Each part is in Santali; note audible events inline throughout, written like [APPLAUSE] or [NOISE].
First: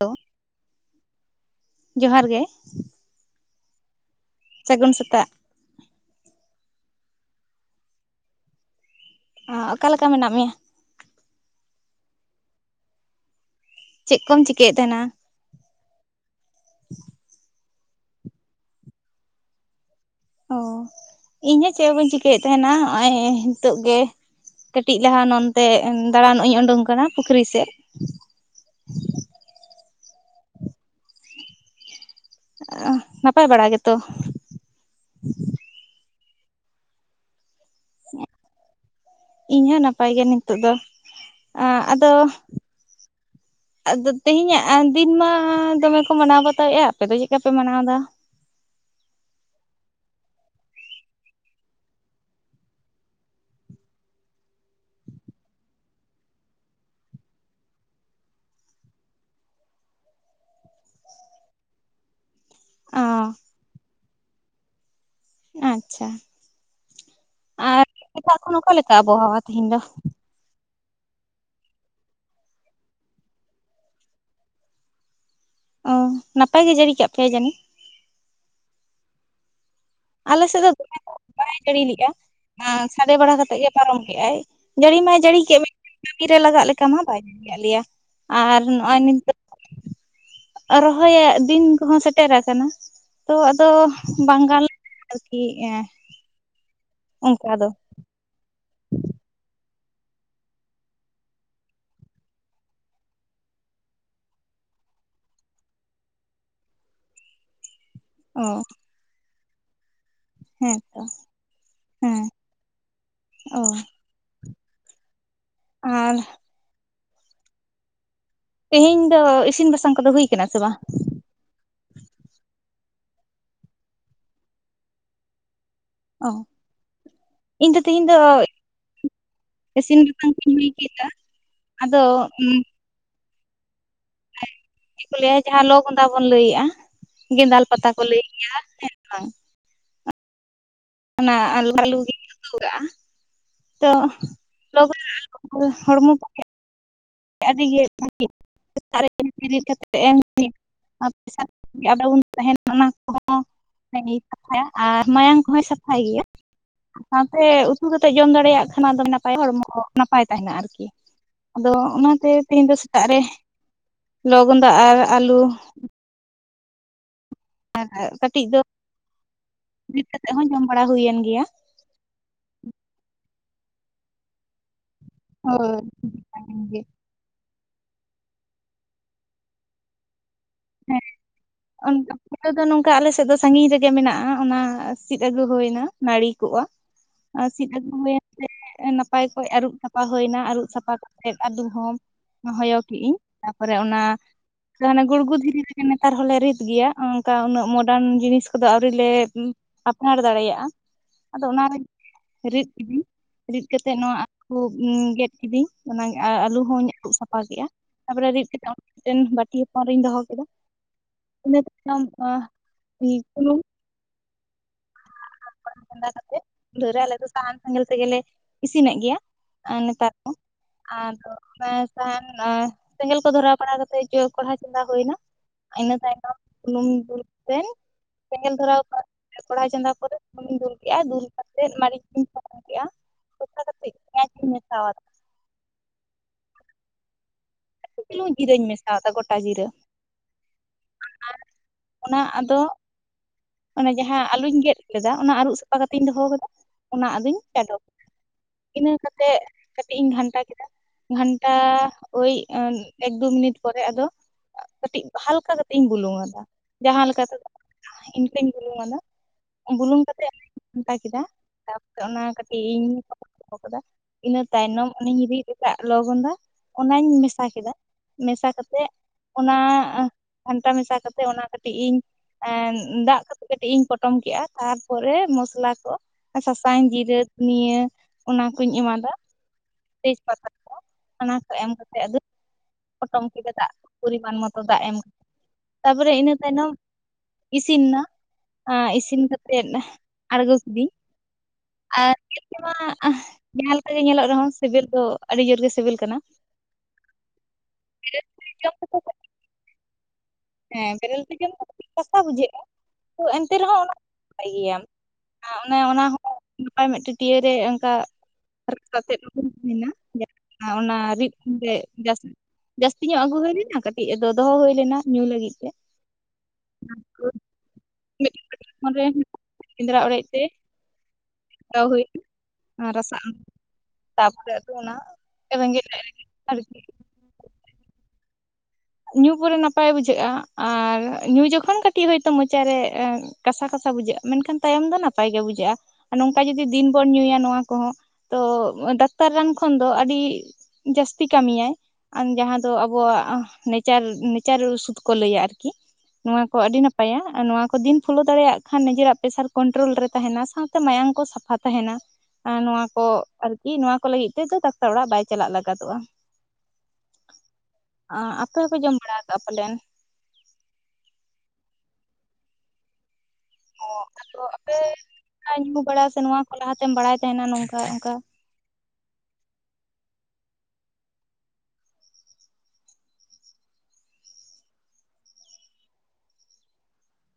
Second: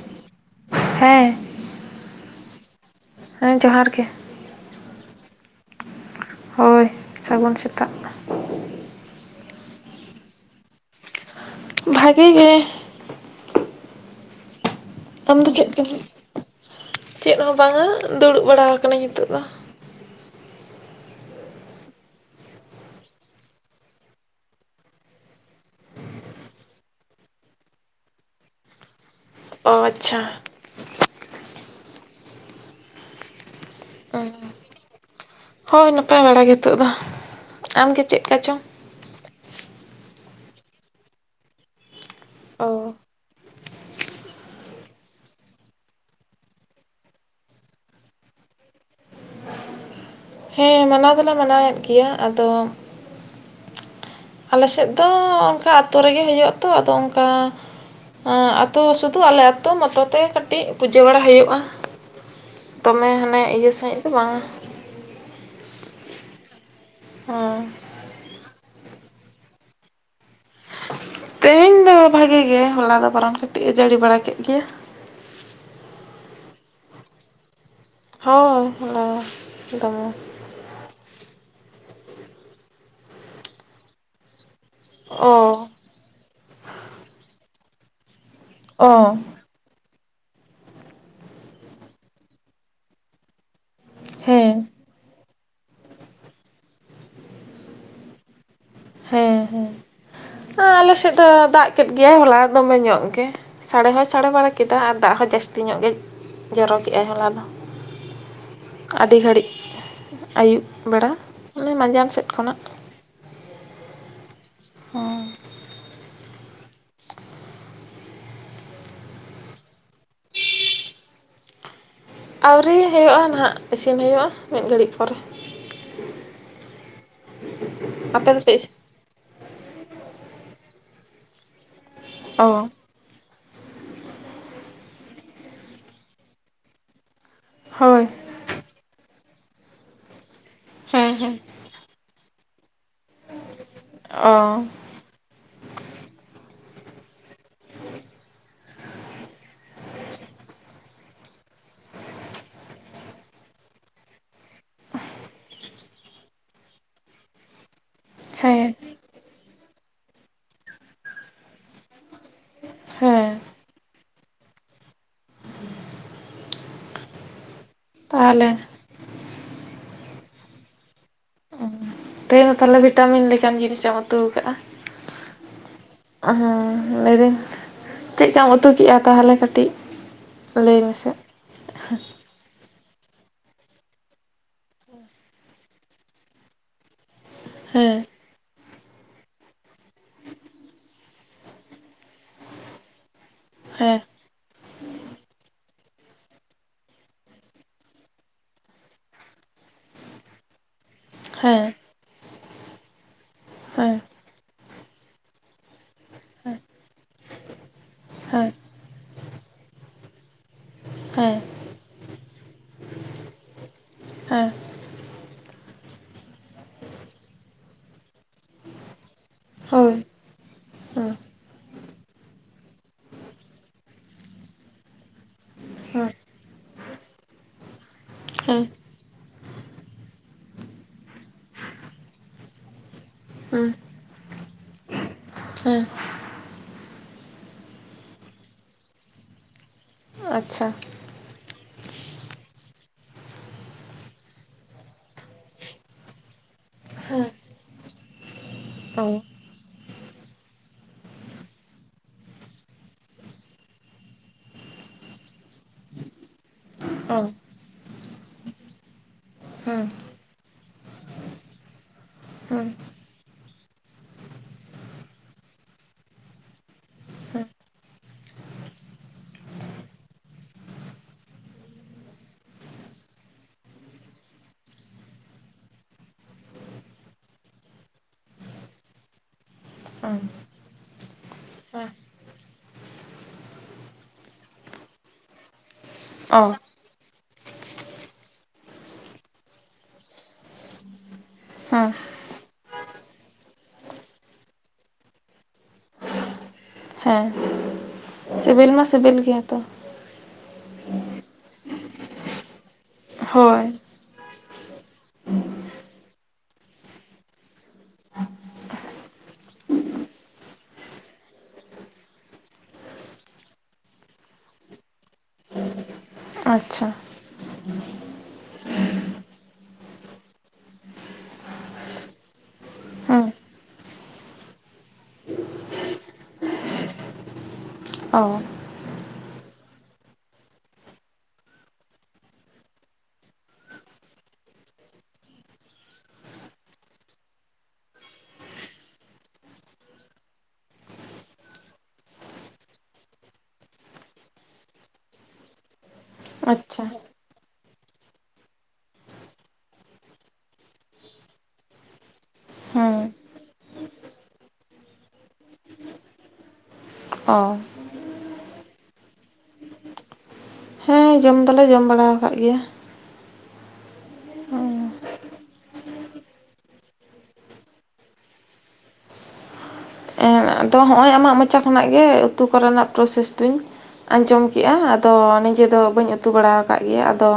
ᱦᱮᱞᱳ ᱦᱮᱸ ᱡᱚᱦᱟᱨ ᱜᱮ ᱦᱮᱸ ᱡᱚᱦᱟᱨ ᱜᱮ ᱥᱟᱹᱜᱩᱱ ᱥᱮᱛᱟᱜ ᱦᱳᱭ ᱥᱟᱹᱜᱩᱱ ᱥᱮᱛᱟᱜ ᱾ ᱚᱸᱻ ᱚᱠᱟ ᱞᱮᱠᱟ ᱢᱮᱱᱟᱜ ᱢᱮᱭᱟ? ᱵᱷᱟᱹᱜᱮ ᱜᱮ ᱾ ᱪᱮᱫ ᱠᱚᱢ ᱪᱤᱠᱟᱹᱭᱮᱫ ᱛᱟᱦᱮᱱᱟ? ᱟᱢᱫᱚ ᱪᱮᱫ ᱠᱟ. ᱢᱤ ᱪᱮᱫ ᱦᱚᱸ ᱵᱟᱝᱟ ᱫᱩᱲᱩᱵ ᱵᱟᱲᱟ ᱟᱠᱟᱱᱟᱹᱧ ᱱᱤᱛᱚᱜ ᱫᱚ ᱚ ᱤᱧ ᱦᱚᱸ ᱪᱮᱫ ᱦᱚᱸ ᱵᱟᱹᱧ ᱪᱤᱠᱟᱹᱭᱮᱫ ᱛᱟᱦᱮᱸᱱᱟ ᱱᱚᱜᱼᱚᱭ ᱱᱤᱛᱚᱜ ᱜᱮ ᱠᱟᱹᱴᱤᱡ ᱞᱟᱦᱟ ᱱᱚᱱᱛᱮ ᱫᱟᱬᱟᱱᱚᱜ ᱤᱧ ᱩᱰᱩᱝ ᱟᱠᱟᱱᱟ ᱯᱩᱠᱷᱨᱤ ᱥᱮᱫ, ᱚ, ᱟᱪᱪᱷᱟ ᱱᱟᱯᱟᱭ ᱵᱟᱲᱟ ᱜᱮᱛᱚ ᱦᱳᱭ ᱱᱟᱯᱟᱭ ᱵᱟᱲᱟ ᱜᱮ ᱱᱤᱛᱚᱜ ᱫᱚ ᱟᱢᱜᱮ ᱪᱮᱫᱠᱟ ᱪᱚᱝ ᱤᱧ ᱦᱚᱸ ᱱᱟᱯᱟᱭ ᱜᱮ ᱱᱤᱛᱚᱜ ᱫᱚ ᱟᱫᱚ ᱚ ᱟᱫᱚ ᱛᱮᱦᱮᱧᱟᱜ ᱫᱤᱱ ᱢᱟ ᱫᱚᱢᱮ ᱠᱚ ᱢᱟᱱᱟᱣ ᱵᱟᱛᱟᱣᱮᱫᱼᱟ, ᱟᱯᱮ ᱫᱚ ᱪᱮᱫ ᱞᱮᱠᱟ ᱯᱮ ᱢᱟᱱᱟᱣ ᱮᱫᱟ? ᱦᱮᱸ ᱢᱟᱱᱟᱣ ᱫᱚᱞᱮ ᱢᱟᱱᱟᱣᱮᱫ ᱜᱮᱭᱟ, ᱟᱫᱚ ᱟᱞᱮ ᱥᱮᱫ ᱫᱚ ᱚᱱᱠᱟ ᱟᱛᱳ ᱨᱮᱜᱮ ᱦᱩᱭᱩᱜ ᱟᱛᱚ ᱟᱫᱚ ᱚᱱᱠᱟ ᱾ ᱟᱛᱳ ᱥᱩᱫᱷᱩ ᱟᱞᱮ ᱟᱛᱳ ᱢᱚᱛᱚ ᱛᱮ ᱠᱟᱹᱴᱤᱡ ᱯᱩᱡᱟᱹ ᱵᱟᱲᱟ ᱦᱩᱭᱩᱜᱼᱟ ᱾ ᱚ ᱫᱚᱢᱮ ᱦᱟᱱᱮ ᱤᱭᱟᱹ ᱥᱟᱸᱦᱤᱡ ᱫᱚ ᱵᱟᱝᱟ ᱟᱪᱪᱷᱟ, ᱦᱮᱸ ᱟᱨ ᱮᱴᱟᱜ ᱠᱷᱚᱱ ᱚᱠᱟ ᱞᱮᱠᱟ ᱟᱵᱚᱦᱟᱣᱟ ᱛᱮᱦᱮᱧ ᱫᱚ? ᱛᱮᱦᱮᱧ ᱫᱚ ᱵᱷᱟᱜᱮ ᱜᱮ ᱦᱚᱞᱟ ᱫᱚ ᱵᱚᱨᱚᱱ ᱠᱟᱹᱴᱤᱡᱼᱮ ᱡᱟᱹᱲᱤ ᱵᱟᱲᱟ ᱠᱮᱫ ᱜᱮᱭᱟ ᱚᱻ ᱱᱟᱯᱟᱭ ᱜᱮ ᱡᱟᱹᱲᱤ ᱠᱟᱜ ᱯᱮᱭᱟᱭ ᱡᱟᱹᱱᱤᱡ? ᱦᱳᱭ ᱦᱳᱭ ᱫᱚᱢᱮ ᱟᱞᱮ ᱥᱮᱫ ᱫᱚ ᱵᱟᱭ ᱡᱟᱹᱲᱤ ᱞᱮᱜᱼᱟ, ᱥᱟᱰᱮ ᱵᱟᱲᱟ ᱠᱟᱛᱮᱜ ᱜᱮ ᱯᱟᱨᱚᱢ ᱠᱮᱜᱼᱟᱭ, ᱡᱟᱹᱲᱤ ᱢᱟᱭ ᱡᱟᱹᱲᱤ ᱠᱮᱫ ᱚ ᱠᱟᱹᱤ ᱨᱮ ᱞᱟᱜᱟᱜ ᱞᱮᱠᱟ ᱢᱟ ᱵᱟᱭ ᱡᱟᱹᱲᱤᱭᱟᱜ ᱞᱮᱭᱟ ᱟᱨ ᱱᱚᱜᱼᱚᱭ ᱚ ᱱᱤᱛᱚᱜ ᱨᱚᱦᱚᱭᱟᱜ ᱫᱤᱱ ᱠᱚᱦᱚᱸ ᱥᱮᱴᱮᱨ ᱟᱠᱟᱱᱟ ᱾ ᱛᱚ ᱟᱫᱚ ᱵᱟᱝᱜᱟᱱ ᱦᱮᱸ ᱦᱮᱸ [UNINTELLIGIBLE] ᱴᱷᱤᱠᱟᱹᱭᱮᱜᱼᱟ ᱚᱱᱠᱟ ᱫᱚ [INAUDIBLE] ᱚᱻ ᱟᱞᱮ ᱥᱮᱫ ᱫᱚ ᱫᱟᱜ ᱠᱮᱫ ᱜᱮᱭᱟᱭ ᱦᱚᱞᱟ ᱫᱚᱢᱮ ᱧᱚᱜ ᱜᱮ ᱥᱟᱰᱮ ᱦᱚᱸᱭ ᱥᱟᱰᱮ ᱵᱟᱲᱟ ᱠᱮᱫᱟ, ᱟᱨ ᱫᱟᱜ ᱦᱚᱸ ᱡᱟᱹᱥᱛᱤ ᱧᱚᱜ ᱜᱮ ᱡᱚᱨᱚ ᱠᱮᱜᱼᱟᱭ ᱦᱚᱞᱟ ᱫᱚ ᱾ ᱚᱻ ᱟᱹᱰᱤ ᱜᱷᱟᱹᱲᱤᱡ ᱟᱹᱭᱩᱵ ᱛᱚ ᱵᱮᱲᱟ, ᱢᱟᱱᱮ ᱢᱟᱡᱟᱱ ᱦᱮᱸ ᱥᱮᱫ ᱠᱷᱚᱱᱟᱜ, ᱚ ᱦᱮᱸ ᱟᱨ ᱛᱮᱦᱮᱧ ᱫᱚ ᱤᱥᱤᱱ ᱵᱟᱥᱟᱝ ᱠᱚᱫᱚ ᱦᱩᱭ ᱟᱠᱟᱱᱟ ᱥᱮ ᱵᱟᱝ? ᱟᱹᱣᱨᱤ ᱦᱩᱭᱩᱜᱼᱟ ᱱᱟᱦᱟᱜ ᱤᱥᱤᱱ ᱦᱩᱭᱩᱜᱼᱟ, ᱢᱤᱫ ᱜᱷᱟᱹᱲᱤᱡ ᱯᱚᱨᱮ ᱚ ᱤᱧ ᱫᱚ ᱛᱤᱦᱤᱧ ᱫᱚ ᱟᱯᱮ ᱫᱚᱯᱮ ᱤᱥᱤᱱ ᱤᱥᱤᱱ ᱵᱟᱥᱟᱝ ᱠᱩᱧ ᱦᱩᱭ ᱠᱮᱫᱟ, ᱟᱫᱚ ᱩᱸ ᱚ ᱪᱮᱫ ᱠᱚ ᱞᱟᱹᱭᱟ ᱡᱟᱦᱟᱸ ᱞᱚ ᱜᱚᱸᱫᱟ ᱵᱚᱱ ᱞᱟᱹᱭᱮᱜᱼᱟ ᱜᱮᱸᱫᱟᱞ ᱯᱟᱛᱟ ᱠᱚ ᱦᱳᱭ ᱞᱟᱹᱭ ᱜᱮᱭᱟ ᱦᱮᱸ ᱦᱮᱸ ᱦᱮᱸ ᱚᱱᱟ ᱟᱞᱩ ᱟᱞᱩ ᱜᱤ ᱩᱛᱩᱟᱠᱟᱜ ᱛᱚ ᱚ [UNINTELLIGIBLE] ᱦᱚᱲᱢᱚ ᱠᱚᱜᱮ ᱟᱹᱰᱤᱜ [UNINTELLIGIBLE] ᱥᱮᱛᱟᱜ ᱨᱮ ᱵᱮᱨᱮᱫ ᱠᱟᱛᱮᱫ ᱮᱢ ᱾ [UNINTELLIGIBLE] ᱯᱟ ᱟᱯᱩᱱ [UNINTELLIGIBLE] ᱛᱟᱦᱮᱱᱟ ᱚᱱᱟ ᱠᱚᱦᱚ ᱥᱟᱯᱷᱟᱭᱟ ᱟᱨ ᱢᱟᱭᱟᱝ ᱠᱚᱦᱚᱭ ᱥᱟᱯᱷᱟᱭ ᱜᱮᱭᱟ ᱟᱨ ᱥᱟᱶᱛᱮ ᱩᱛ ᱩᱛᱩ ᱠᱟᱛᱮ ᱡᱚᱢ ᱫᱟᱲᱮᱭᱟᱜ ᱦᱮᱸ ᱠᱷᱟᱱ ᱟᱫᱚ ᱱᱟᱯᱟᱭ ᱦᱚᱲᱢᱚ ᱱᱟᱯᱟᱭ ᱛᱟᱦᱮᱱᱟ ᱟᱨᱠᱤ ᱟᱫᱚ ᱚᱱᱟᱛᱮ ᱛᱮᱦᱤᱧ ᱫᱚ ᱥᱮᱛᱟᱜ ᱨᱮ ᱦᱮᱸ ᱞᱚᱣᱜᱚᱫᱟ ᱟᱨ ᱟᱞᱩ ᱟᱨ ᱠᱟᱴᱤᱡ ᱛᱟᱦᱚᱞᱮ ᱫᱚ [UNINTELLIGIBLE] ᱨᱤᱫ ᱠᱟᱛᱮᱫ ᱦᱚ ᱡᱚᱢ ᱵᱟᱲᱟ ᱦᱩᱭᱮᱱ ᱜᱮᱭᱟ᱾ ᱛᱮᱦᱮᱧ ᱫᱚ ᱛᱟᱦᱟᱞᱮ ᱵᱷᱤᱴᱟᱢᱤᱱ ᱞᱮᱠᱟᱱ ᱡᱤᱱᱤᱥᱮᱢ ᱩᱛᱩ ᱠᱟᱫᱟᱹ ᱦᱳᱭ ᱾ ᱜᱮ ᱦᱮᱸ ᱞᱟᱹᱭᱫᱟᱧ ᱪᱮᱫᱠᱟᱢ ᱩᱛᱩ ᱠᱮᱫᱼᱟ ᱛᱟᱦᱚᱞᱮ ᱠᱟᱴᱤᱡ ᱞᱟᱹᱭ ᱢᱮᱥᱮ? ᱚᱱᱠᱟ [INAUDIBLE] ᱫᱚ ᱱᱚᱝᱠᱟ ᱟᱞᱮᱥᱮᱫ ᱫᱚ ᱥᱟᱸᱜᱤᱧ ᱨᱮᱜᱮ ᱢᱮᱱᱟᱜᱼᱟ ᱚᱱᱟ ᱥᱤᱫ ᱟᱹᱜᱩ ᱦᱩᱭᱮᱱᱟ ᱱᱟᱹᱲᱤ ᱠᱚᱜᱼᱟ ᱟᱨ ᱥᱤᱫ ᱟᱹᱜᱩ ᱦᱮᱸ ᱦᱩᱭᱮᱱᱛᱮ ᱱᱟᱯᱟᱭ ᱚᱠᱚᱡ ᱟᱹᱨᱩᱵ ᱥᱟᱯᱷᱟ ᱦᱩᱭᱱᱟ ᱟᱹᱨᱩᱵ ᱥᱟᱯᱷᱟ ᱠᱟᱛᱮᱫ ᱟᱹᱞᱩ ᱦᱚ ᱦᱚᱭᱚ ᱠᱤᱜᱟᱹᱧ ᱛᱟᱯᱚᱨᱮ ᱚᱱᱟ ᱦᱮᱸ ᱟᱫᱚ ᱜᱩᱲᱜᱩ ᱫᱷᱤᱨᱤ ᱨᱮᱜᱮ ᱱᱮᱛᱟᱨ ᱦᱚᱞᱮ ᱨᱤᱛ ᱜᱮᱭᱟ ᱚᱱᱠᱟ ᱩᱱᱟᱹᱜ ᱢᱚᱰᱟᱨᱱ ᱡᱤᱱᱤᱥ ᱠᱚᱫᱚ ᱟᱹᱣᱨᱤ ᱞᱮ ᱟᱯᱱᱟᱨ ᱫᱟᱲᱮᱭᱟᱜᱼᱟ᱾ ᱟᱫᱚ ᱦᱮᱸ ᱚᱱᱟᱨᱮᱧ ᱨᱤᱫ ᱠᱤᱫᱤᱧ ᱨᱤᱫ ᱠᱟᱛᱮᱫ ᱦᱮᱸ ᱱᱚᱣᱟ ᱟᱞᱩ ᱜᱮᱫ ᱠᱤᱫᱟᱹᱧ ᱚᱱᱟ ᱟᱞᱩ ᱦᱚᱸᱧ ᱟᱨᱩᱯ ᱥᱟᱯᱷᱟ ᱠᱮᱜᱼᱟ ᱛᱟᱯᱚᱨᱮ ᱨᱤᱫ ᱦᱮᱸ ᱡᱟᱛᱮᱫ ᱟᱨ ᱢᱤᱫᱴᱮᱱ ᱵᱟᱹᱴᱤ ᱦᱚᱯᱚᱱ ᱨᱤᱧ ᱫᱚᱦᱚ ᱠᱮᱫᱟ᱾ ᱦᱮᱸ [UNINTELLIGIBLE] ᱦᱮᱸ ᱠᱚᱲᱦᱟ ᱪᱚᱸᱫᱟ ᱠᱟᱛᱮ ᱫᱷᱚᱨᱟᱣ ᱟᱞᱮ ᱫᱚ ᱥᱟᱦᱟᱱ ᱥᱮᱸᱜᱮᱞ ᱛᱮᱜᱮᱞᱮ ᱤᱥᱤᱱᱮᱫ ᱜᱮᱭᱟ᱾ ᱟᱨ ᱦᱳᱭ ᱱᱮᱛᱟᱨ ᱫᱚ ᱦᱮᱸ ᱟᱫᱚ ᱚᱱᱟ ᱥᱟᱦᱟᱱ ᱥᱮᱸᱜᱮᱞ ᱠᱚ ᱫᱷᱚᱨᱟᱣ ᱵᱟᱲᱟ ᱠᱟᱛᱮᱫ ᱡᱚ ᱠᱚᱲᱦᱟ ᱪᱚᱸᱫᱟ ᱦᱩᱭᱱᱟ᱾ ᱤᱱᱟᱹ ᱦᱮᱸ ᱛᱟᱭᱱᱚᱢ ᱥᱩᱱᱩᱢ ᱫᱩᱞ ᱠᱟᱛᱮᱱ ᱥᱮᱸᱜᱮᱞ ᱦᱮᱸ ᱫᱷᱚᱨᱟᱣ ᱠᱟᱛᱮ ᱠᱚᱲᱦᱟ ᱪᱚᱸᱫᱟ ᱠᱟᱛᱮ ᱛᱟᱨᱯᱚᱨᱮ ᱥᱩᱱᱤᱧ ᱫᱩᱞ ᱠᱮᱼᱟ ᱫᱩᱞ ᱠᱟᱛᱮᱫ ᱢᱟᱹᱨᱤᱪ ᱠᱩᱧ ᱯᱷᱟᱲᱟᱱ ᱠᱮᱫᱼᱟ᱾ ᱚᱱᱠᱟ ᱦᱮᱸ ᱠᱟᱛᱮ ᱯᱤᱭᱟᱡ ᱤᱧ ᱢᱮᱥᱟᱣ ᱟᱫᱟ ᱦᱮᱸ ᱪᱤᱞᱩ ᱪᱩᱞᱩᱝ ᱡᱤᱨᱟᱹᱧ ᱢᱮᱥᱟᱣ ᱟᱫᱟ ᱜᱚᱴᱟ ᱡᱤᱨᱟᱹ᱾ ᱟᱪᱷᱟ ᱟᱨ ᱚᱱᱟ ᱟᱫᱚ ᱚᱱᱟ ᱡᱟᱦᱟᱸ ᱟᱞᱩᱧ ᱜᱮᱫ ᱞᱮᱫᱟ ᱚᱱᱟ ᱟᱹᱨᱩᱵ ᱥᱟᱯᱷᱟ ᱠᱟᱛᱮᱧ ᱫᱚᱦᱚᱣ ᱠᱟᱫᱟᱹ ᱾ ᱚᱱᱟ ᱟᱫᱩᱧ ᱪᱟᱰᱚ ᱠᱟᱫᱟ ᱤᱱᱟᱹ ᱚ ᱠᱟᱛᱮᱜ ᱠᱟᱹᱴᱤᱡ ᱤᱧ ᱜᱷᱟᱱᱴᱟ ᱠᱮᱫᱟ ᱜᱷᱟᱱᱴᱟ... ᱳᱭ ᱮᱠ ᱫᱩ ᱢᱤᱱᱤᱴ ᱯᱚᱨᱮ ᱟᱫᱚ ᱠᱟᱹᱴᱤᱡ ᱦᱟᱞᱠᱟ ᱠᱟᱛᱤᱧ ᱵᱩᱞᱩᱝ ᱟᱫᱟ᱾ ᱡᱟᱦᱟ ᱚ ᱞᱮᱠᱟ ᱛᱮ ᱟᱫᱟᱼᱟ ᱤᱱᱠᱟᱹᱧ ᱵᱩᱞᱩᱝ ᱟᱫᱚ ᱦᱮᱸ ᱵᱩᱞᱩᱝ ᱠᱟᱛᱮ ᱟᱫᱚᱧ ᱜᱷᱟᱱᱴᱟ ᱠᱮᱫᱟ᱾ ᱛᱟᱯᱚᱨᱮ ᱚᱱᱟ ᱠᱟᱹᱴᱤᱡ ᱦᱮᱸ ᱤᱧ ᱴᱟᱯᱚ ᱠᱟᱫᱟ ᱤᱱᱟᱹ ᱛᱟᱭᱱᱚᱢ ᱚᱱᱤᱧ ᱨᱤᱫ ᱟᱠᱟᱫ ᱞᱚᱣᱜᱚᱸᱫᱟ ᱚᱱᱟᱧ ᱢᱮᱥᱟ ᱢᱮᱥᱟ ᱠᱮᱫᱟ ᱢᱮᱥᱟ ᱠᱟᱛᱮ ᱚᱱᱟ ᱜᱷᱟᱱᱴᱟ ᱢᱮᱥᱟ ᱠᱟᱛᱮ ᱚᱱᱟ ᱠᱟᱴᱤᱡ ᱤᱧ ᱮᱱ ᱫᱟᱜ ᱠᱟᱛᱮᱫ ᱠᱟᱴᱤᱡ ᱤᱧ ᱯᱚᱴᱚᱢ ᱠᱮᱫᱟ ᱛᱟᱨᱯᱚᱨᱮ ᱢᱚᱥᱞᱟ ᱠᱚ ᱥᱟᱥᱟᱝ ᱡᱤᱨᱟᱹ ᱫᱷᱩᱱᱤᱹᱭ ᱚᱱᱟ ᱠᱩᱧ ᱮᱢᱟᱫᱟ᱾ ᱛᱮᱡᱽ ᱦᱮᱸ ᱯᱟᱛᱟ ᱠᱚ ᱚᱱᱟ ᱠᱚ ᱮᱢ ᱦᱮᱸ ᱠᱟᱛᱮ ᱟᱫᱩᱧ ᱯᱚᱴᱚᱢ ᱠᱮᱫ ᱫᱟᱜ ᱯᱚᱨᱤᱢᱟᱱ ᱢᱚᱛᱚ ᱫᱟᱜ ᱮᱢ ᱠᱟᱛᱮ ᱛᱟᱯᱚᱨᱮ ᱤᱱᱟᱹ ᱚ ᱛᱟᱭᱱᱚᱢ ᱤᱥᱤᱱ ᱱᱟ ᱤᱥᱤᱱ ᱠᱟᱛᱮᱫ ᱟᱬᱜᱚ ᱠᱤᱫᱤᱧ᱾ ᱦᱮᱸ ᱟᱨ ᱧᱮᱞᱛᱮᱢᱟ ᱡᱟᱦᱟ ᱞᱮᱠᱟ ᱜᱮ ᱧᱮᱞᱚᱜ ᱨᱮᱦᱚ ᱥᱤᱵᱤᱞ ᱫᱚ ᱟᱹᱰᱤ ᱡᱳᱨᱜ ᱥᱤᱵᱤᱞ ᱠᱟᱱᱟ᱾ ᱦᱮᱸ ᱥᱤᱵᱤᱞ ᱡᱚᱢ ᱢᱟ ᱛᱮᱫᱚ ᱥᱤᱵᱤᱞ ᱜᱮᱭᱟ ᱛᱚ᱾ ᱦᱮᱸ ᱵᱮᱨᱮᱞ ᱛᱮ ᱡᱮᱢ ᱠᱟᱛᱮ ᱠᱟᱥᱟ ᱵᱩᱡᱷᱟᱹᱜᱼᱟ ᱛᱚ ᱮᱱᱛᱮ ᱦᱳᱭ ᱨᱮᱦᱚᱸ ᱚᱱᱟ ᱱᱟᱯᱟᱭ ᱜᱮᱭᱟ᱾ ᱚᱱᱮ ᱚᱱᱟ ᱦᱚ ᱚᱱᱠᱟ ᱢᱤᱫᱴᱟᱝ ᱴᱟ. ᱴᱭᱟ. ᱨᱮ ᱚᱱᱠᱟ ᱟᱨ ᱚᱱᱠᱟ ᱠᱟᱛᱮᱫ ᱦᱩᱭᱮᱱᱟ ᱚᱱᱟ ᱨᱤᱫ ᱜᱮ ᱡᱟᱥᱛᱤ ᱡᱟᱹᱥᱛᱤ ᱧᱚᱜ ᱟᱹᱜᱩ ᱦᱩᱭ ᱞᱮᱱᱟ ᱠᱟᱹᱴᱤᱡ ᱟᱫᱚ ᱫᱚᱦᱚ ᱦᱩᱭ ᱞᱮᱱᱟ᱾ ᱧᱩ ᱞᱟᱹᱜᱤᱫ ᱛᱮ [INAUDIBLE] ᱟᱪᱪᱷᱟ [UNINTELLIGIBLE] ᱨᱮ ᱥᱮᱸᱫᱽᱨᱟ ᱚᱲᱮᱡ ᱛᱮ [UNINTELLIGIBLE] ᱟᱨ ᱦᱮᱸ ᱨᱟᱥᱟᱜᱼᱟ ᱛᱟᱯᱚᱨᱮ ᱫᱚ ᱚᱱᱟ ᱨᱮᱜᱮᱡ ᱞᱟᱡ ᱨᱮ ᱟᱨᱠᱤ ᱚ ᱧᱩ ᱯᱩᱨᱮ ᱱᱟᱯᱟᱭ ᱵᱩᱡᱷᱟᱹᱜᱼᱟ, ᱟᱨ ᱧᱩ ᱡᱚᱠᱷᱚᱱ ᱠᱟᱹᱴᱤᱡ ᱦᱳᱭᱛᱳ ᱢᱚᱪᱟᱨᱮ, ᱠᱟᱥᱟ ᱠᱟᱥᱟ ᱵᱩᱡᱷᱟᱹᱜᱼᱟ, ᱢᱮᱱᱠᱷᱟᱱ ᱛᱟᱭᱚᱢ ᱫᱚ ᱱᱟᱯᱟᱭ ᱜᱮ ᱵᱩᱡᱷᱟᱹᱜᱼᱟ, ᱱᱚᱝᱠᱟ ᱡᱩᱫᱤ ᱫᱤᱱ ᱵᱚᱱ ᱧᱩᱭᱟ ᱱᱚᱣᱟ ᱠᱚᱦᱚᱸ ᱾ ᱛᱚ ᱫᱟᱠᱛᱟᱨ ᱨᱟᱱ ᱠᱷᱚᱱ ᱫᱚ, ᱟᱹᱰᱤ ᱡᱟᱹᱥᱛᱤ ᱠᱟᱹᱢᱤᱭᱟᱭ ᱟᱨ ᱡᱟᱦᱟᱸ ᱫᱚ ᱟᱵᱚᱣᱟᱜ ᱱᱮᱪᱟᱨ ᱱᱮᱪᱟᱨ ᱥᱩᱫ ᱠᱚ ᱞᱟᱹᱭ ᱟ ᱟᱨᱠᱤ, ᱱᱚᱣᱟ ᱠᱚ ᱟᱹᱰᱤ ᱟᱪᱪᱷᱟ ᱱᱟᱯᱟᱭᱟ ᱟᱨ ᱱᱚᱣᱟ ᱠᱚ ᱾ ᱫᱤᱱ ᱯᱷᱚᱞᱳ ᱫᱟᱲᱮᱭᱟᱜ ᱠᱷᱟᱱ ᱱᱤᱡᱮᱨᱟᱜ ᱯᱮᱥᱟᱨ ᱠᱚᱱᱴᱨᱳᱞ ᱨᱮ ᱛᱟᱦᱮᱱᱟ ᱥᱟᱶᱛᱮ ᱢᱟᱭᱟᱝ ᱠᱚ ᱥᱟᱯᱷᱟ ᱛᱟᱦᱮᱱᱟ ᱮ ᱱᱚᱣᱟ ᱦᱮᱸ ᱠᱚ ᱟᱨᱠᱤ ᱱᱚᱣᱟ ᱠᱚ ᱞᱟᱹᱜᱤᱫ ᱛᱮᱫᱚ ᱰᱟᱠᱛᱟᱨ ᱚᱲᱟᱜ ᱵᱟᱭ ᱪᱟᱞᱟᱜ ᱞᱟᱜᱟᱫᱚᱜᱼᱟ᱾ ᱚᱦ ᱟᱻ ᱟᱯᱮ ᱦᱚᱸᱯᱮ ᱡᱚᱢ ᱵᱟᱲᱟ ᱠᱟᱜᱼᱟ ᱯᱟᱞᱮᱱ? ᱦᱮᱸ ᱡᱚᱢ ᱫᱚᱞᱮ ᱡᱚᱢ ᱵᱟᱲᱟ ᱟᱠᱟᱫ ᱜᱮᱭᱟ ᱚ ᱟᱫᱚ ᱟᱯᱮ ᱧᱩ ᱵᱟᱲᱟᱭ ᱥᱮ ᱱᱚᱣᱟ ᱠᱚ ᱞᱟᱦᱟᱛᱮᱢ ᱵᱟᱲᱟᱭ ᱛᱟᱦᱮᱱᱟ ᱱᱚᱝᱠᱟ ᱚᱱᱠᱟ ᱟᱫᱚ ᱦᱚᱸᱜᱼᱚᱭ ᱟᱢᱟᱜ ᱢᱚᱪᱟ ᱠᱷᱚᱱᱟᱜ ᱜᱮ ᱩᱛᱩ ᱠᱚᱨᱮᱱᱟᱜ ᱯᱨᱚᱥᱮᱥ ᱫᱚᱧ ᱟᱸᱡᱚᱢ ᱠᱮᱫᱮᱜᱼᱟ, ᱟᱫᱚ ᱱᱤᱡᱮ ᱫᱚ ᱵᱟᱹᱧ ᱩᱛᱩ ᱵᱟᱲᱟ ᱟᱠᱟᱫ ᱜᱮᱭᱟ, ᱟᱫᱚ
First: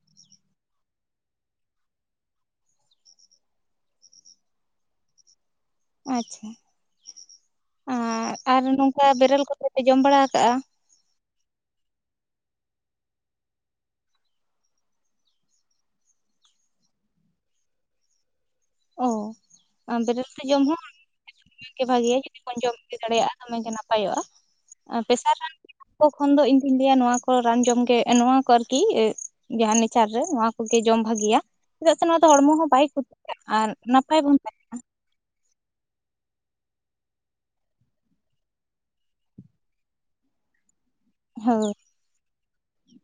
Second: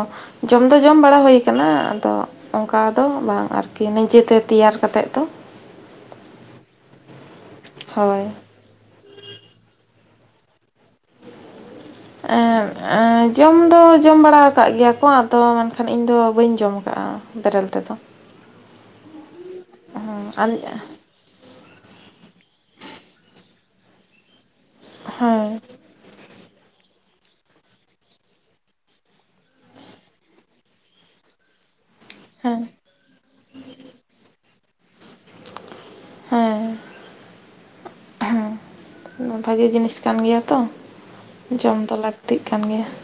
ᱡᱚᱢ ᱫᱚ ᱡᱚᱢ ᱵᱟᱲᱟ ᱦᱩᱭᱩ ᱠᱟᱱᱟ ᱟᱫᱚ ᱚᱱᱠᱟ ᱫᱚ ᱵᱟᱝ ᱟᱨᱠᱤ ᱱᱤᱡᱮᱛᱮ ᱛᱮᱭᱟᱨ ᱠᱟᱛᱮᱫ ᱫᱚ ᱟᱪᱪᱷᱟ ᱦᱳᱭ ᱟᱨ ᱟᱨ ᱱᱚᱝᱠᱟ ᱵᱮᱨᱮᱞ ᱠᱚᱛᱮ ᱯᱮ ᱡᱚᱢ ᱵᱟᱲᱟ ᱟᱠᱟᱜᱼᱟ ᱡᱚᱢ ᱫᱚ ᱡᱚᱢ ᱵᱟᱲᱟ ᱟᱠᱟᱫ ᱜᱮᱭᱟ ᱠᱚ ᱟᱫᱚ ᱢᱮᱱᱠᱷᱟᱱ ᱤᱧᱫᱚ ᱵᱟᱹᱧ ᱡᱚᱢ ᱟᱠᱟᱜᱼᱟ ᱵᱮᱨᱮᱞ ᱛᱮᱫᱚ ᱚ ᱟᱨ ᱵᱮᱨᱮᱞ ᱥᱮᱫ ᱦᱮᱸ ᱡᱚᱢ ᱦᱚᱸ, ᱫᱚ ᱜᱮ ᱵᱷᱟᱜᱮᱭᱟ ᱡᱩᱫᱤ ᱵᱚᱱ ᱡᱚᱢ ᱪᱤ ᱫᱟᱲᱮᱭᱟᱜᱼᱟ ᱫᱚᱢᱮ ᱜᱮ ᱱᱟᱯᱟᱭᱚᱜᱼᱟ ᱟᱨ ᱯᱮᱥᱟᱨ ᱦᱮᱸ ᱨᱟᱱ ᱠᱚ ᱠᱷᱚᱱ ᱫᱚ ᱤᱧ ᱫᱩᱧ ᱞᱟᱹᱭ ᱟ ᱱᱚᱣᱟ ᱠᱚ ᱨᱟᱱ ᱡᱚᱢ ᱱᱚᱣᱟ ᱠᱚ ᱟᱨᱠᱤ ᱡᱟᱦᱟᱸ ᱱᱮᱪᱟᱨ ᱨᱮ ᱱᱚᱣᱟ ᱠᱚᱜᱮ ᱡᱚᱢ ᱵᱷᱟᱹᱜᱤᱭᱟ ᱪᱮᱫᱟᱜ ᱥᱮ ᱱᱚᱣᱟ ᱫᱚ ᱦᱚᱲᱢᱚ ᱦᱮᱸ ᱦᱚᱸ ᱵᱟᱭ ᱟᱨ ᱱᱟᱯᱟᱭ ᱵᱚᱱ ᱛᱟᱦᱮ ᱦᱮᱸ ᱵᱷᱟᱜᱤ ᱡᱤᱱᱤᱥ ᱠᱟᱱ ᱜᱮᱭᱟ ᱛᱚ, ᱦᱳᱭ ᱡᱚᱢ ᱫᱚ ᱞᱟᱹᱠᱛᱤᱜ ᱠᱟᱱ ᱜᱮᱭᱟ ᱾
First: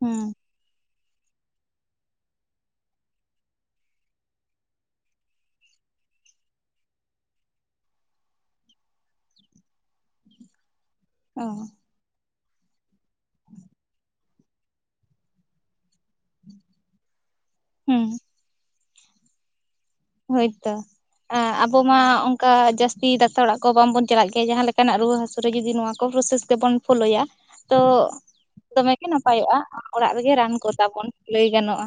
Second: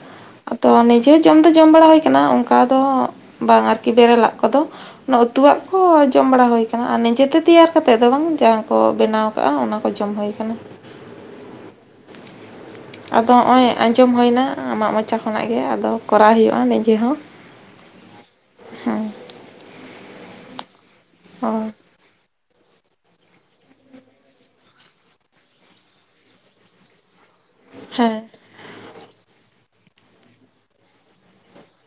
ᱦᱩᱸ ᱟᱫᱚ ᱱᱤᱡᱮ ᱡᱚᱢ ᱫᱚ ᱡᱚᱢ ᱵᱟᱲᱟ ᱦᱩᱭ ᱠᱟᱱᱟ, ᱚᱱᱠᱟ ᱫᱚ ᱵᱟᱝ ᱟᱨᱠᱤ ᱵᱮᱨᱮᱞ ᱞᱟᱜ ᱠᱚᱫᱚ ᱾ ᱚᱱᱟ ᱩᱛᱩᱣᱟᱜ ᱠᱚ ᱡᱚᱢ ᱵᱟᱲᱟ ᱦᱩᱭ ᱟᱠᱟᱱᱟ, ᱟᱨ ᱱᱤᱡᱮᱛᱮ ᱛᱮᱭᱟᱨ ᱠᱟ ᱠᱟᱛᱮᱫ ᱫᱚ ᱵᱟᱝ ᱡᱟᱦᱟᱸ ᱠᱚ ᱵᱮᱱᱟᱣ ᱟᱜ ᱚᱱᱟ ᱠᱚ ᱡᱚᱢ ᱦᱩᱭᱩ ᱟᱠᱟᱱᱟ ᱾ ᱚ ᱟᱫᱚ ᱦᱚᱸᱜ ᱚᱭ ᱟᱸᱡᱚᱢ ᱦᱩᱭᱱᱟ ᱟᱢᱟᱜ ᱢᱚᱪᱟ ᱠᱷᱚᱱᱟᱜ ᱜᱮ ᱟᱫᱚ ᱠᱚᱨᱟᱣ ᱦᱩᱭᱩᱜᱼᱟ ᱱᱤᱡᱮ ᱦᱚᱸ ᱦᱩᱸ ᱦᱮᱸ ᱦᱳᱭᱛᱚ ᱦᱳᱭ ᱟᱵᱚ ᱢᱟ ᱚᱱᱠᱟ ᱡᱟᱹᱥᱛᱤ ᱫᱟᱛᱟᱨ ᱚᱲᱟᱜ ᱠᱚ ᱵᱟᱝᱵᱚᱱ ᱪᱟᱞᱟᱜ ᱜᱮᱭᱟ, ᱡᱟᱦᱟᱸ ᱞᱮᱠᱟᱱᱟᱜ ᱨᱩᱣᱟᱹ ᱦᱟᱹᱥᱩᱨᱮ ᱡᱩᱫᱤ ᱱᱚᱣᱟ ᱠᱚ ᱯᱨᱚᱥᱮᱥ ᱜᱮᱵᱚᱱ ᱯᱷᱳᱞᱳᱭᱟ ᱾ ᱛᱚ ᱦᱮᱸ ᱫᱚᱢᱮ ᱱᱟᱯᱟᱭᱚᱜᱼᱟ ᱚᱲᱟᱜ ᱨᱮᱜᱮ ᱨᱟᱱ ᱠᱚ ᱛᱟᱵᱚᱱ ᱞᱟᱹᱭ ᱜᱟᱱᱚᱜᱼᱟ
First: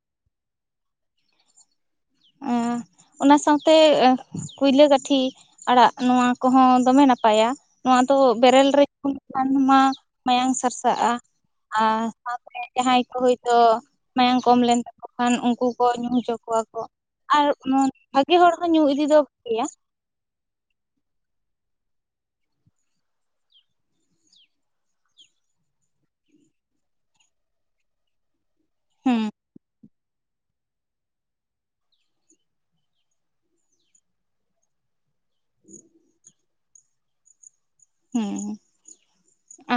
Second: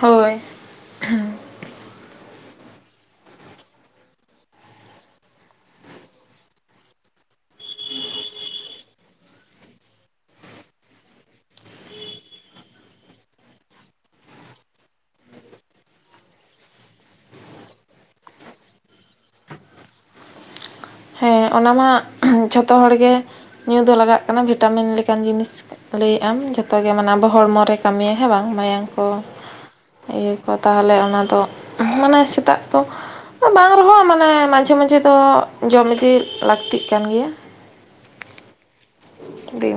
ᱦᱳᱭ ᱚᱱᱟ ᱥᱟᱶᱛᱮ ᱠᱩᱭᱞᱟᱹ ᱠᱟᱹᱴᱷᱤ ᱟᱲᱟᱜ ᱱᱚᱣᱟ ᱠᱚᱦᱚᱸ ᱫᱚᱢᱮ ᱱᱟᱯᱟᱭᱟ, ᱱᱚᱣᱟ ᱫᱚ ᱵᱮᱨᱮᱞ ᱨᱮ ᱠᱷᱟᱱ ᱢᱟ ᱢᱟᱭᱟᱝ ᱥᱟᱨᱥᱟᱜᱼᱟ ᱟᱨ ᱥᱟᱶᱛᱮ ᱡᱟᱦᱟᱸᱭ ᱠᱚ ᱦᱳᱭᱛᱳ ᱢᱟᱭᱟᱢ ᱠᱚᱢ ᱞᱮᱱ ᱛᱟᱠᱚ ᱠᱷᱟᱱ, ᱩᱱᱠᱩ ᱠᱚ ᱧᱩ ᱦᱚᱪᱚ ᱠᱚᱣᱟ ᱠᱚ ᱾ ᱟᱨ ᱵᱷᱟᱜᱮ ᱦᱚᱲ ᱦᱚᱸ ᱧᱩ ᱤᱫᱤ ᱫᱚ ᱵᱷᱟᱜᱭᱟ ᱦᱮᱸ ᱚᱱᱟ ᱢᱟ ᱡᱷᱚᱛᱚ ᱦᱚᱲ ᱜᱮ ᱧᱩ ᱫᱚ ᱞᱟᱜᱟᱜ ᱠᱟᱱᱟ ᱵᱷᱤᱴᱟᱢᱤᱱ ᱞᱮᱠᱟᱱ ᱡᱤᱱᱤᱥ ᱞᱟᱹᱭ ᱮᱜ ᱟᱢ ᱡᱚᱛᱚᱜᱮ ᱢᱟᱱᱮ ᱟᱵᱚ ᱦᱚᱲᱢᱚ ᱨᱮ ᱠᱟᱹᱢᱤᱭᱟ ᱦᱮᱸ ᱵᱟᱝ ᱢᱟᱭᱟᱝ ᱠᱚ ᱦᱩᱸ ᱤᱭᱟᱹ ᱠᱚᱣᱟ ᱛᱟᱦᱚᱞᱮ ᱚᱱᱟᱫᱚ ᱢᱟᱱᱮ ᱥᱮᱛᱟᱜ ᱫᱚ, ᱵᱟᱝ ᱨᱮᱦᱚᱸ ᱢᱟᱱᱮ ᱢᱟᱡᱷᱮ ᱢᱟᱡᱷᱮ ᱫᱚ ᱡᱚᱢ ᱤᱫᱤ ᱞᱟᱹᱠᱛᱤᱜ ᱠᱟᱱ ᱜᱮᱭᱟ ᱦᱮᱸ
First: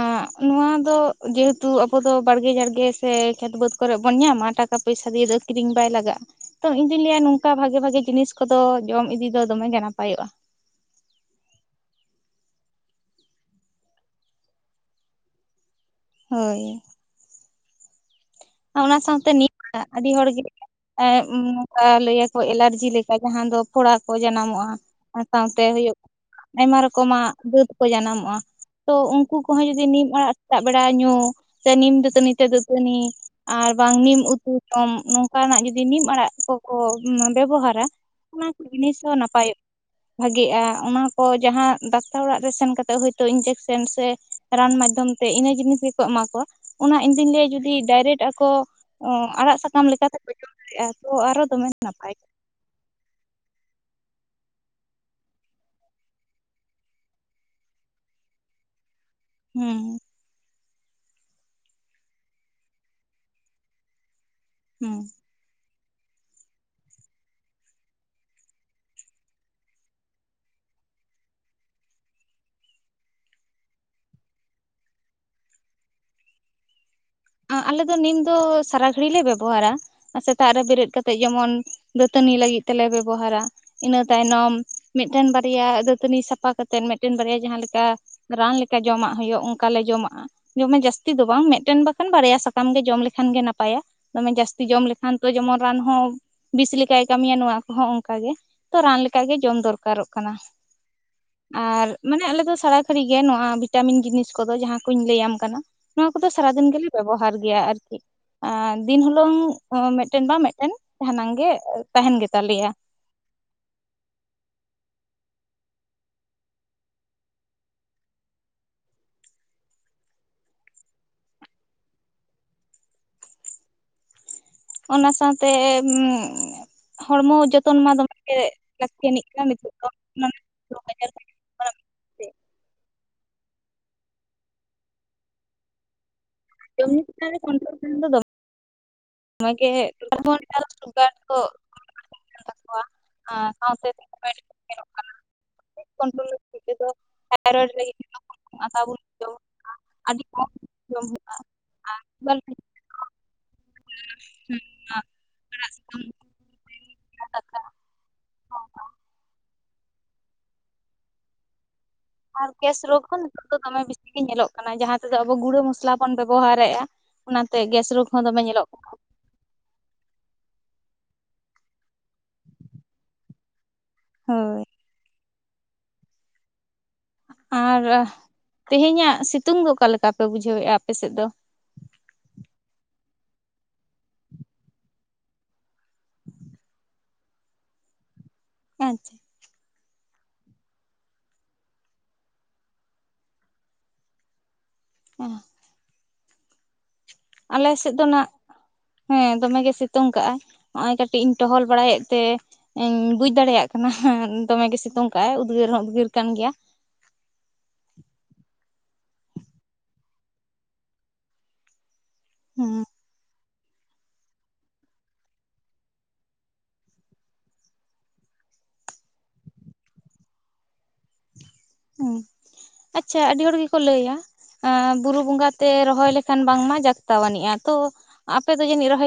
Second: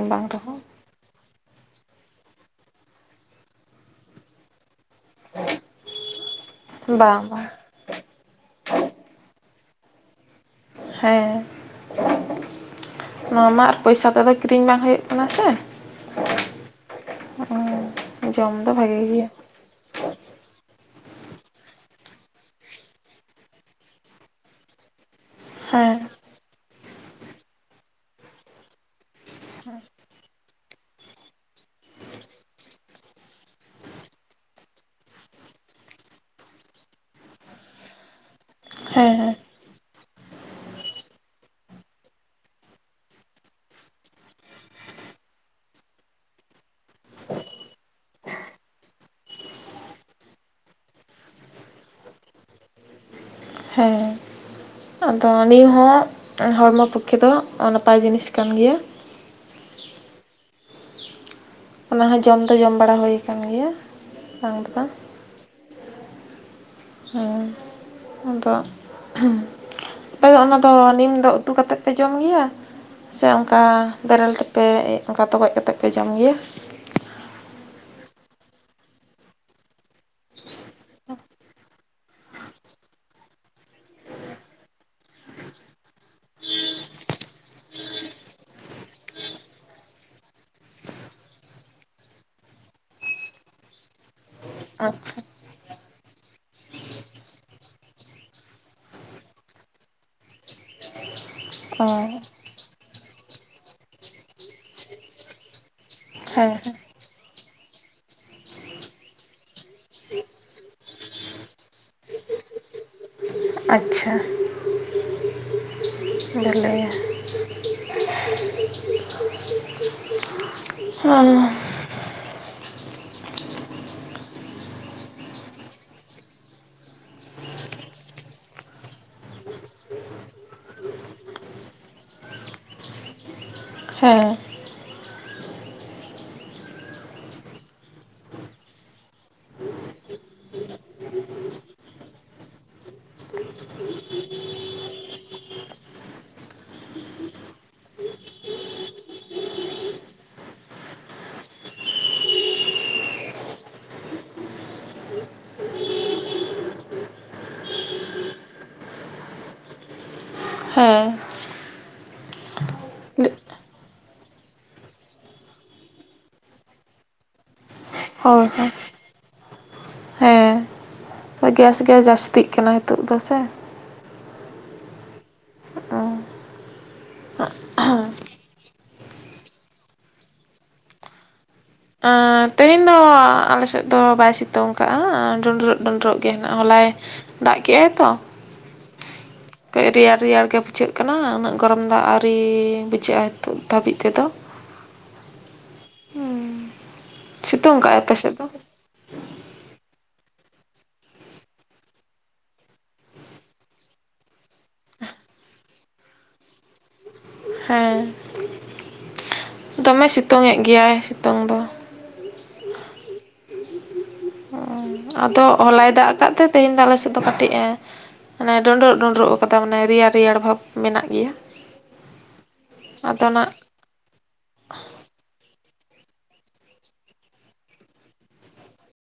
ᱟ ᱵᱟᱝ ᱨᱮᱦᱚᱸ ᱱᱚᱣᱟ ᱫᱚ ᱡᱮᱦᱮᱛᱩ ᱟᱵᱚ ᱫᱚ ᱵᱟᱲᱜᱮ ᱡᱟᱲᱜᱮ ᱥᱮ ᱠᱷᱮᱛ ᱵᱟᱹᱫᱽ ᱠᱚᱨᱮ ᱵᱚᱱ ᱧᱟᱢᱟ ᱴᱟᱠ ᱴᱟᱠᱟ ᱯᱚᱭᱥᱟ ᱫᱤᱭᱮ ᱠᱤᱨᱧ ᱵᱟᱭ ᱞᱟᱜᱟᱜᱼᱟ ᱛᱚ ᱤᱧ ᱞᱟᱹᱭᱟ ᱵᱟᱝ ᱵᱟᱝ ᱱᱚᱝᱠᱟ ᱵᱷᱟᱜᱮ ᱵᱷᱟᱜᱤ ᱡᱤᱱᱤᱥ ᱠᱚᱫᱚ ᱡᱚᱢ ᱤᱫᱤ ᱫᱚ ᱫᱚᱢᱮ ᱜᱮ ᱱᱟᱯᱟᱭᱚᱜᱼᱟ ᱦᱮᱸ [INAUDIBLE] ᱱᱚᱣᱟ ᱢᱟ ᱟᱨ ᱯᱚᱭᱥᱟ ᱛᱮᱫᱚ ᱠᱤᱨᱤᱧ ᱵᱟᱝ ᱦᱩᱭᱩᱜ ᱠᱟᱱᱟ ᱥᱮ ᱦᱳᱭ [UNINTELLIGIBLE] ᱚᱱᱟ ᱵᱷᱟᱜᱮ ᱜᱮᱭᱟ ᱥᱟᱶᱛᱮ ᱱᱤᱭᱟᱹ ᱟᱹᱰᱤ ᱦᱚᱲᱜᱮ ᱮᱸ ᱩ ᱩᱱᱠᱟ ᱞᱟᱹᱭᱟᱠᱚ ᱮᱞᱟᱨᱡᱤ ᱞᱮᱠᱟ ᱡᱟᱦᱟᱸ ᱫᱚ ᱯᱷᱚᱲᱟ ᱠᱚ ᱡᱟᱱᱟᱢᱚᱜᱼᱟ ᱥᱟᱶᱛᱮ ᱦᱩᱭᱩᱜ ᱦᱮᱸ ᱟᱭᱢᱟ ᱨᱚᱠᱚᱢᱟᱜ ᱫᱟᱹᱛ ᱠᱚ ᱡᱟᱱᱟᱢᱚᱜᱼᱟ ᱛᱳ ᱩᱱᱠᱩ ᱠᱚᱦᱚᱸ ᱡᱩᱫᱤ ᱱᱤᱢ ᱟᱲᱟᱜ ᱥᱮᱛᱟᱜ ᱵᱮᱲᱟ ᱧᱩ ᱥᱮ ᱱᱤᱢ ᱫᱟᱹᱛᱟᱹᱱᱤ ᱛᱮ ᱫᱟᱹᱛᱟᱹᱱᱤ ᱟᱨ ᱵᱟᱝ ᱱᱤᱢ ᱩᱛᱩ ᱡᱚᱢ ᱱᱚᱝᱠᱟᱱᱟᱜ ᱡᱩᱫᱤ ᱱᱤᱢ ᱟᱲᱟᱜ ᱠᱚᱠᱚ ᱵᱮᱵᱚᱦᱟᱨᱟ ᱾ ᱚᱱᱟ ᱠᱚ ᱡᱤᱱᱤᱥ ᱦᱚᱸ ᱦᱮᱸ ᱦᱮᱸ ᱱᱟᱯᱟᱭᱚᱜᱼᱟ ᱵᱷᱟᱜᱤᱜᱼᱟ ᱚᱱᱟ ᱠᱚ ᱡᱟᱦᱟᱸ ᱫᱟᱠᱛᱟᱨ ᱚᱲᱟᱜ ᱨᱮ ᱥᱮᱱ ᱠᱟᱛᱮᱜ ᱦᱚᱳᱛᱳ ᱤᱧᱡᱮᱠᱥᱮᱱ ᱥᱮ ᱨᱟᱱ ᱢᱟᱫᱽᱫᱷᱚᱢ ᱛᱮ ᱤᱱᱟᱹ ᱡᱤᱱᱤᱥ ᱜᱮᱠᱚ ᱮᱢᱟ ᱠᱚᱣᱟ ᱚᱱᱟ ᱤᱧ ᱫᱩᱧ ᱞᱟᱹᱭᱟ ᱡᱩᱫᱤ ᱰᱟᱭᱨᱮᱴ ᱠᱚ ᱟᱲᱟᱜ ᱥᱟᱠᱟᱢ ᱞᱮᱠᱟ ᱛᱮ ᱠᱚ ᱡᱚᱢ ᱫᱟᱲᱮᱜᱼᱟ ᱛᱚ ᱟᱨᱚ ᱫᱚᱢᱮ ᱱᱟᱯᱟᱭ᱾ ᱦᱮᱸ ᱟᱫᱚ ᱱᱤᱭᱟᱹ ᱦᱚᱸ ᱦᱚᱲᱢᱚ ᱯᱚᱠᱠᱷᱮ ᱫᱚ ᱱᱟᱯᱟᱭ ᱡᱤᱱᱤᱥ ᱠᱟᱱ ᱜᱮᱭᱟ ᱦᱩᱸ ᱚᱱᱟ ᱦᱚᱸ ᱡᱚᱢ ᱫᱚ ᱡᱚᱢ ᱵᱟᱲᱟ ᱦᱩᱭ ᱟᱠᱟᱱ ᱜᱮᱭᱟ ᱵᱟᱝ ᱫᱚ ᱵᱟᱝ ᱦᱩᱸ ᱦᱩᱸ ᱟᱫᱚ ᱟᱯᱮ ᱫᱚ ᱚᱱᱟᱫᱚ ᱱᱤᱢ ᱫᱚ ᱩᱛᱩ ᱠᱟᱛᱮᱫ ᱯᱮ ᱡᱚᱢ ᱜᱮᱭᱟ ᱥᱮ ᱚᱱᱠᱟ ᱵᱮᱨᱮᱞ ᱛᱮᱯᱮ ᱚᱱᱠᱟ ᱛᱚᱜᱚᱡ ᱠᱟᱛᱮᱫ ᱯᱮ ᱡᱚᱢ ᱜᱮᱭᱟ ᱟᱞᱮ ᱫᱚ ᱱᱤᱢ ᱫᱚ ᱥᱟᱨᱟ ᱜᱷᱟᱹᱲᱤ ᱞᱮ ᱵᱮᱵᱚᱦᱟᱨᱟ ᱟᱨ ᱥᱮᱛᱟᱜ ᱨᱮ ᱵᱮᱨᱮᱫ ᱠᱟᱛᱮᱜ ᱡᱮᱢᱚᱱ ᱫᱟᱹᱛᱟᱹᱱᱤ ᱞᱟᱹᱜᱤᱫ ᱛᱮᱞᱮ ᱵᱮᱵᱚᱦᱟᱨᱟ ᱤᱱᱟᱹ ᱛᱟᱭᱱᱚᱢ ᱢᱤᱫᱴᱮᱱ ᱵᱟᱨᱭᱟ ᱫᱟᱹᱛᱟᱹᱱᱤ ᱥᱟᱯᱷᱟᱛᱮᱫ ᱢᱤᱫᱴᱮᱱ ᱵᱟᱨᱭᱟ ᱡᱟᱦᱟᱸ ᱞᱮᱠᱟ ᱨᱟᱱ ᱞᱮᱠᱟ ᱡᱚᱢᱟᱜ ᱦᱩᱭᱩᱜ ᱚᱱᱠᱟᱞᱮ ᱡᱚᱢᱟᱜᱼᱟ ᱡᱚᱢᱮ ᱡᱟᱹᱥᱛᱤ ᱫᱚ ᱵᱟᱝ ᱢᱤᱫᱴᱮᱱ ᱵᱟ ᱠᱷᱟᱱ ᱵᱟᱨᱭᱟ ᱥᱟᱠᱟᱢ ᱜᱮ ᱡᱚᱢ ᱞᱮᱠᱷᱟᱱ ᱜᱮ ᱱᱟᱯᱟᱭᱟ ᱫᱚᱢᱮ ᱡᱟᱹᱥᱛᱤ ᱡᱚᱢ ᱞᱮᱠᱷᱟᱱ ᱟᱪᱪᱷᱟ ᱛᱚ ᱡᱮᱢᱚᱱ ᱨᱟᱱ ᱦᱚᱸ ᱵᱤᱥ ᱞᱮᱠᱟᱭ ᱠᱟᱹᱢᱤᱭᱟ ᱱᱚᱣᱟ ᱠᱚᱦᱚᱸ ᱚᱱᱠᱟᱜ ᱜᱮ ᱛᱚ ᱨᱟᱱ ᱞᱮᱠᱟ ᱜᱮ ᱡᱚᱢ ᱫᱚᱨᱠᱟᱨᱚᱜ ᱠᱟᱱᱟ ᱚ ᱟᱨ ᱦᱮᱸ ᱢᱟᱱᱮ ᱟᱞᱮᱫ ᱫᱚ ᱥᱟᱨᱟ ᱜᱷᱟᱹᱲᱤᱡ ᱜᱮ ᱱᱚᱣᱟ ᱵᱷᱤᱴᱟᱢᱤᱱ ᱡᱤᱱᱤᱥ ᱠᱚᱫᱚ ᱡᱟᱦᱟᱸ ᱠᱚᱧ ᱞᱟᱹᱭᱟᱢ ᱠᱟᱱᱟ ᱱᱚᱣᱟ ᱠᱚᱫᱚ ᱦᱮᱸ ᱥᱟᱨᱟᱫᱤᱱ ᱜᱮᱞᱮ ᱵᱮᱵᱚᱦᱟᱨ ᱜᱮᱭᱟ ᱟᱨᱠᱤ ᱟᱨ ᱫᱤᱱ ᱦᱩᱞᱹᱝ ᱢᱤᱫᱴᱮᱱ ᱵᱟᱝ ᱢᱤᱫᱴᱮᱱ ᱡᱟᱦᱟᱱᱟᱝ ᱜᱮ ᱛᱟᱦᱮᱱ ᱜᱮᱛᱟᱞᱮᱭᱟ ᱟᱪᱪᱷᱟ [INAUDIBLE] ᱞᱟᱹᱭᱟ [INAUDIBLE] [UNINTELLIGIBLE] ᱚᱱᱟ ᱥᱟᱶᱛᱮ [UNINTELLIGIBLE] ᱦᱚᱲᱢᱚ ᱡᱚᱛᱚᱱ ᱢᱟ ᱫᱚᱢᱮᱜ ᱜᱮ ᱞᱟᱹᱠᱛᱟᱱᱤ ᱠᱟᱱᱟ ᱱᱤᱛᱚᱜ ᱫᱚ ᱨᱳᱜᱽ ᱟᱡᱟᱨ ᱠᱚ ᱧᱟᱢᱚᱜ ᱠᱟᱱᱟ ᱦᱮᱸ [UNINTELLIGIBLE] ᱫᱚ ᱢᱮ [INAUDIBLE] [UNINTELLIGIBLE] ᱛᱟᱠᱚᱣᱟ ᱟᱨ ᱥᱟᱶᱥ [UNINTELLIGIBLE] ᱭᱧᱮᱞᱚᱜ ᱠᱟᱱᱟ [UNINTELLIGIBLE] [UNINTELLIGIBLE] ᱟᱹᱰᱤ ᱠᱚᱢ ᱡᱚᱢᱼᱟ ᱟᱨ [INAUDIBLE] [UNINTELLIGIBLE] [UNINTELLIGIBLE] ᱦᱮᱸ ᱟᱨ ᱜᱮᱥ ᱨᱳᱜᱽ ᱦᱚᱸ ᱱᱤᱛᱚᱜ ᱫᱚ ᱫᱚᱢᱮ ᱵᱮᱥᱤ ᱜᱮ ᱧᱮᱞᱚᱜ ᱠᱟᱱᱟ ᱡᱟᱦᱟᱸᱟ ᱛᱮᱫᱚ ᱟᱵᱚ ᱜᱩᱲᱟᱹ ᱢᱚᱥᱞᱟ ᱵᱚᱱ ᱵᱮᱵᱚᱦᱟᱨᱮᱫᱼᱟ ᱚᱱᱟᱛᱮ ᱜᱮᱥ ᱨᱳᱜᱽ ᱦᱚᱸ ᱫᱚᱢᱮ ᱧᱮᱞᱚᱜ ᱠᱟᱱᱟ [UNINTELLIGIBLE] ᱦᱮᱸ ᱜᱮᱥ ᱜᱮ ᱡᱟᱹᱥᱛᱤᱜ ᱠᱟᱱᱟ ᱱᱤᱛᱚᱜ ᱫᱚ ᱥᱮ ᱦᱳᱭ ᱟᱨ ᱛᱮᱦᱮᱧᱟᱜ ᱥᱤᱛᱩᱝ ᱫᱚ ᱚᱠᱟ ᱞᱮᱠᱟ ᱯᱮ ᱵᱩᱡᱷᱟᱹᱣᱮᱫᱼᱟ ᱟᱯᱮ ᱥᱮᱫ ᱫᱚ ᱛᱮᱦᱮᱧ ᱫᱚ ᱟᱞᱮ ᱥᱮᱫ ᱫᱚ ᱵᱟᱭ ᱥᱤᱛᱩᱝ ᱠᱟᱜᱼᱟ ᱰᱩᱸᱰᱨᱟᱹᱜ ᱰᱩᱸᱰᱨᱟᱹᱜ ᱜᱮ ᱦᱮᱱᱟᱜ ᱦᱚᱞᱟᱭ ᱫᱟᱜ ᱠᱮᱜ ᱟᱭ ᱛᱚ? ᱮᱸ ᱪᱷᱮ ᱠᱟᱹᱡ ᱨᱮᱭᱟᱲ ᱨᱮᱭᱟᱲ ᱜᱮ ᱵᱩᱡᱷᱟᱹᱜ ᱠᱟᱱᱟ ᱩᱱᱟᱹᱜ ᱜᱚᱨᱚᱢ ᱫᱟᱜ ᱟᱹᱣᱨᱤ ᱵᱩᱡᱷᱟᱹᱜᱼᱟ ᱱᱤᱛᱚᱜ ᱫᱷᱟᱹᱵᱤᱡ ᱛᱮᱫᱚ [UNINTELLIGIBLE] ᱟᱞᱮ ᱥᱤᱛᱩᱝ ᱥᱮᱫ ᱠᱟᱜᱼᱟᱭ ᱫᱚ ᱟᱯᱮ ᱱᱟᱜ ᱦᱮᱸ ᱫᱚᱢᱮ ᱜᱮ ᱥᱤᱛᱩᱝ ᱠᱟᱜ ᱟᱭ ᱱᱚᱜ ᱚᱭ ᱠᱟᱹᱴᱤᱡ ᱤᱧ ᱴᱚᱦᱚᱞ ᱵᱟᱲᱟᱭᱮᱫ ᱛᱮ ᱤᱧ ᱵᱩᱡ ᱫᱟᱲᱮᱭᱟᱜ ᱠᱟᱱᱟ ᱫᱚᱢᱮ ᱜᱮ ᱥᱤᱛᱩᱝ ᱠᱟᱜᱼ ᱟᱭ ᱩᱫᱽᱜᱟᱹᱨ ᱦᱚᱸ ᱩᱫᱽᱜᱟᱹᱨ ᱠᱟᱱ ᱜᱮᱭᱟ ᱦᱮᱸ ᱫᱚᱢᱮ ᱥᱮᱛᱳᱝᱮᱫ ᱜᱮᱭᱟᱭ ᱥᱮᱛᱳᱝ ᱫᱚ ᱦᱩᱸ ᱟᱫᱚ ᱦᱚᱞᱟᱭ ᱫᱟᱜ ᱟᱠᱟᱫ ᱛᱮ ᱛᱮᱦᱮᱧ ᱫᱚ ᱟᱞᱮ ᱥᱮᱫ ᱫᱚ ᱠᱟᱹᱴᱤᱡᱼᱮ ᱦᱟᱱᱮ ᱰᱚᱸᱰᱨᱚᱜ ᱰᱩᱸᱰᱨᱚᱜ ᱟᱠᱟᱫᱟ ᱢᱟᱱᱮ ᱨᱮᱭᱟᱲ ᱨᱮᱭᱟᱲ ᱵᱷᱟᱵᱽ ᱢᱮᱱᱟᱜ ᱜᱮᱭᱟ ᱦᱩᱸ ᱟᱪᱪᱷᱟ ᱟᱫᱚ ᱟᱹᱰᱤ ᱱᱟᱜ ᱦᱚᱲ ᱜᱮᱠᱚ ᱞᱟᱹᱭᱟ ᱟᱸ ᱵᱩᱨᱩ ᱵᱚᱸᱜᱟ ᱛᱮ ᱨᱚᱦᱚᱭ ᱞᱮᱠᱷᱟᱱ ᱵᱟᱝᱢᱟ ᱡᱟᱠᱛᱟᱣᱟᱱᱤᱡᱜᱼᱟ ᱛᱚ ᱟᱯᱮᱫᱚ ᱡᱟᱹᱱᱤᱡ ᱨᱚᱦᱚᱭ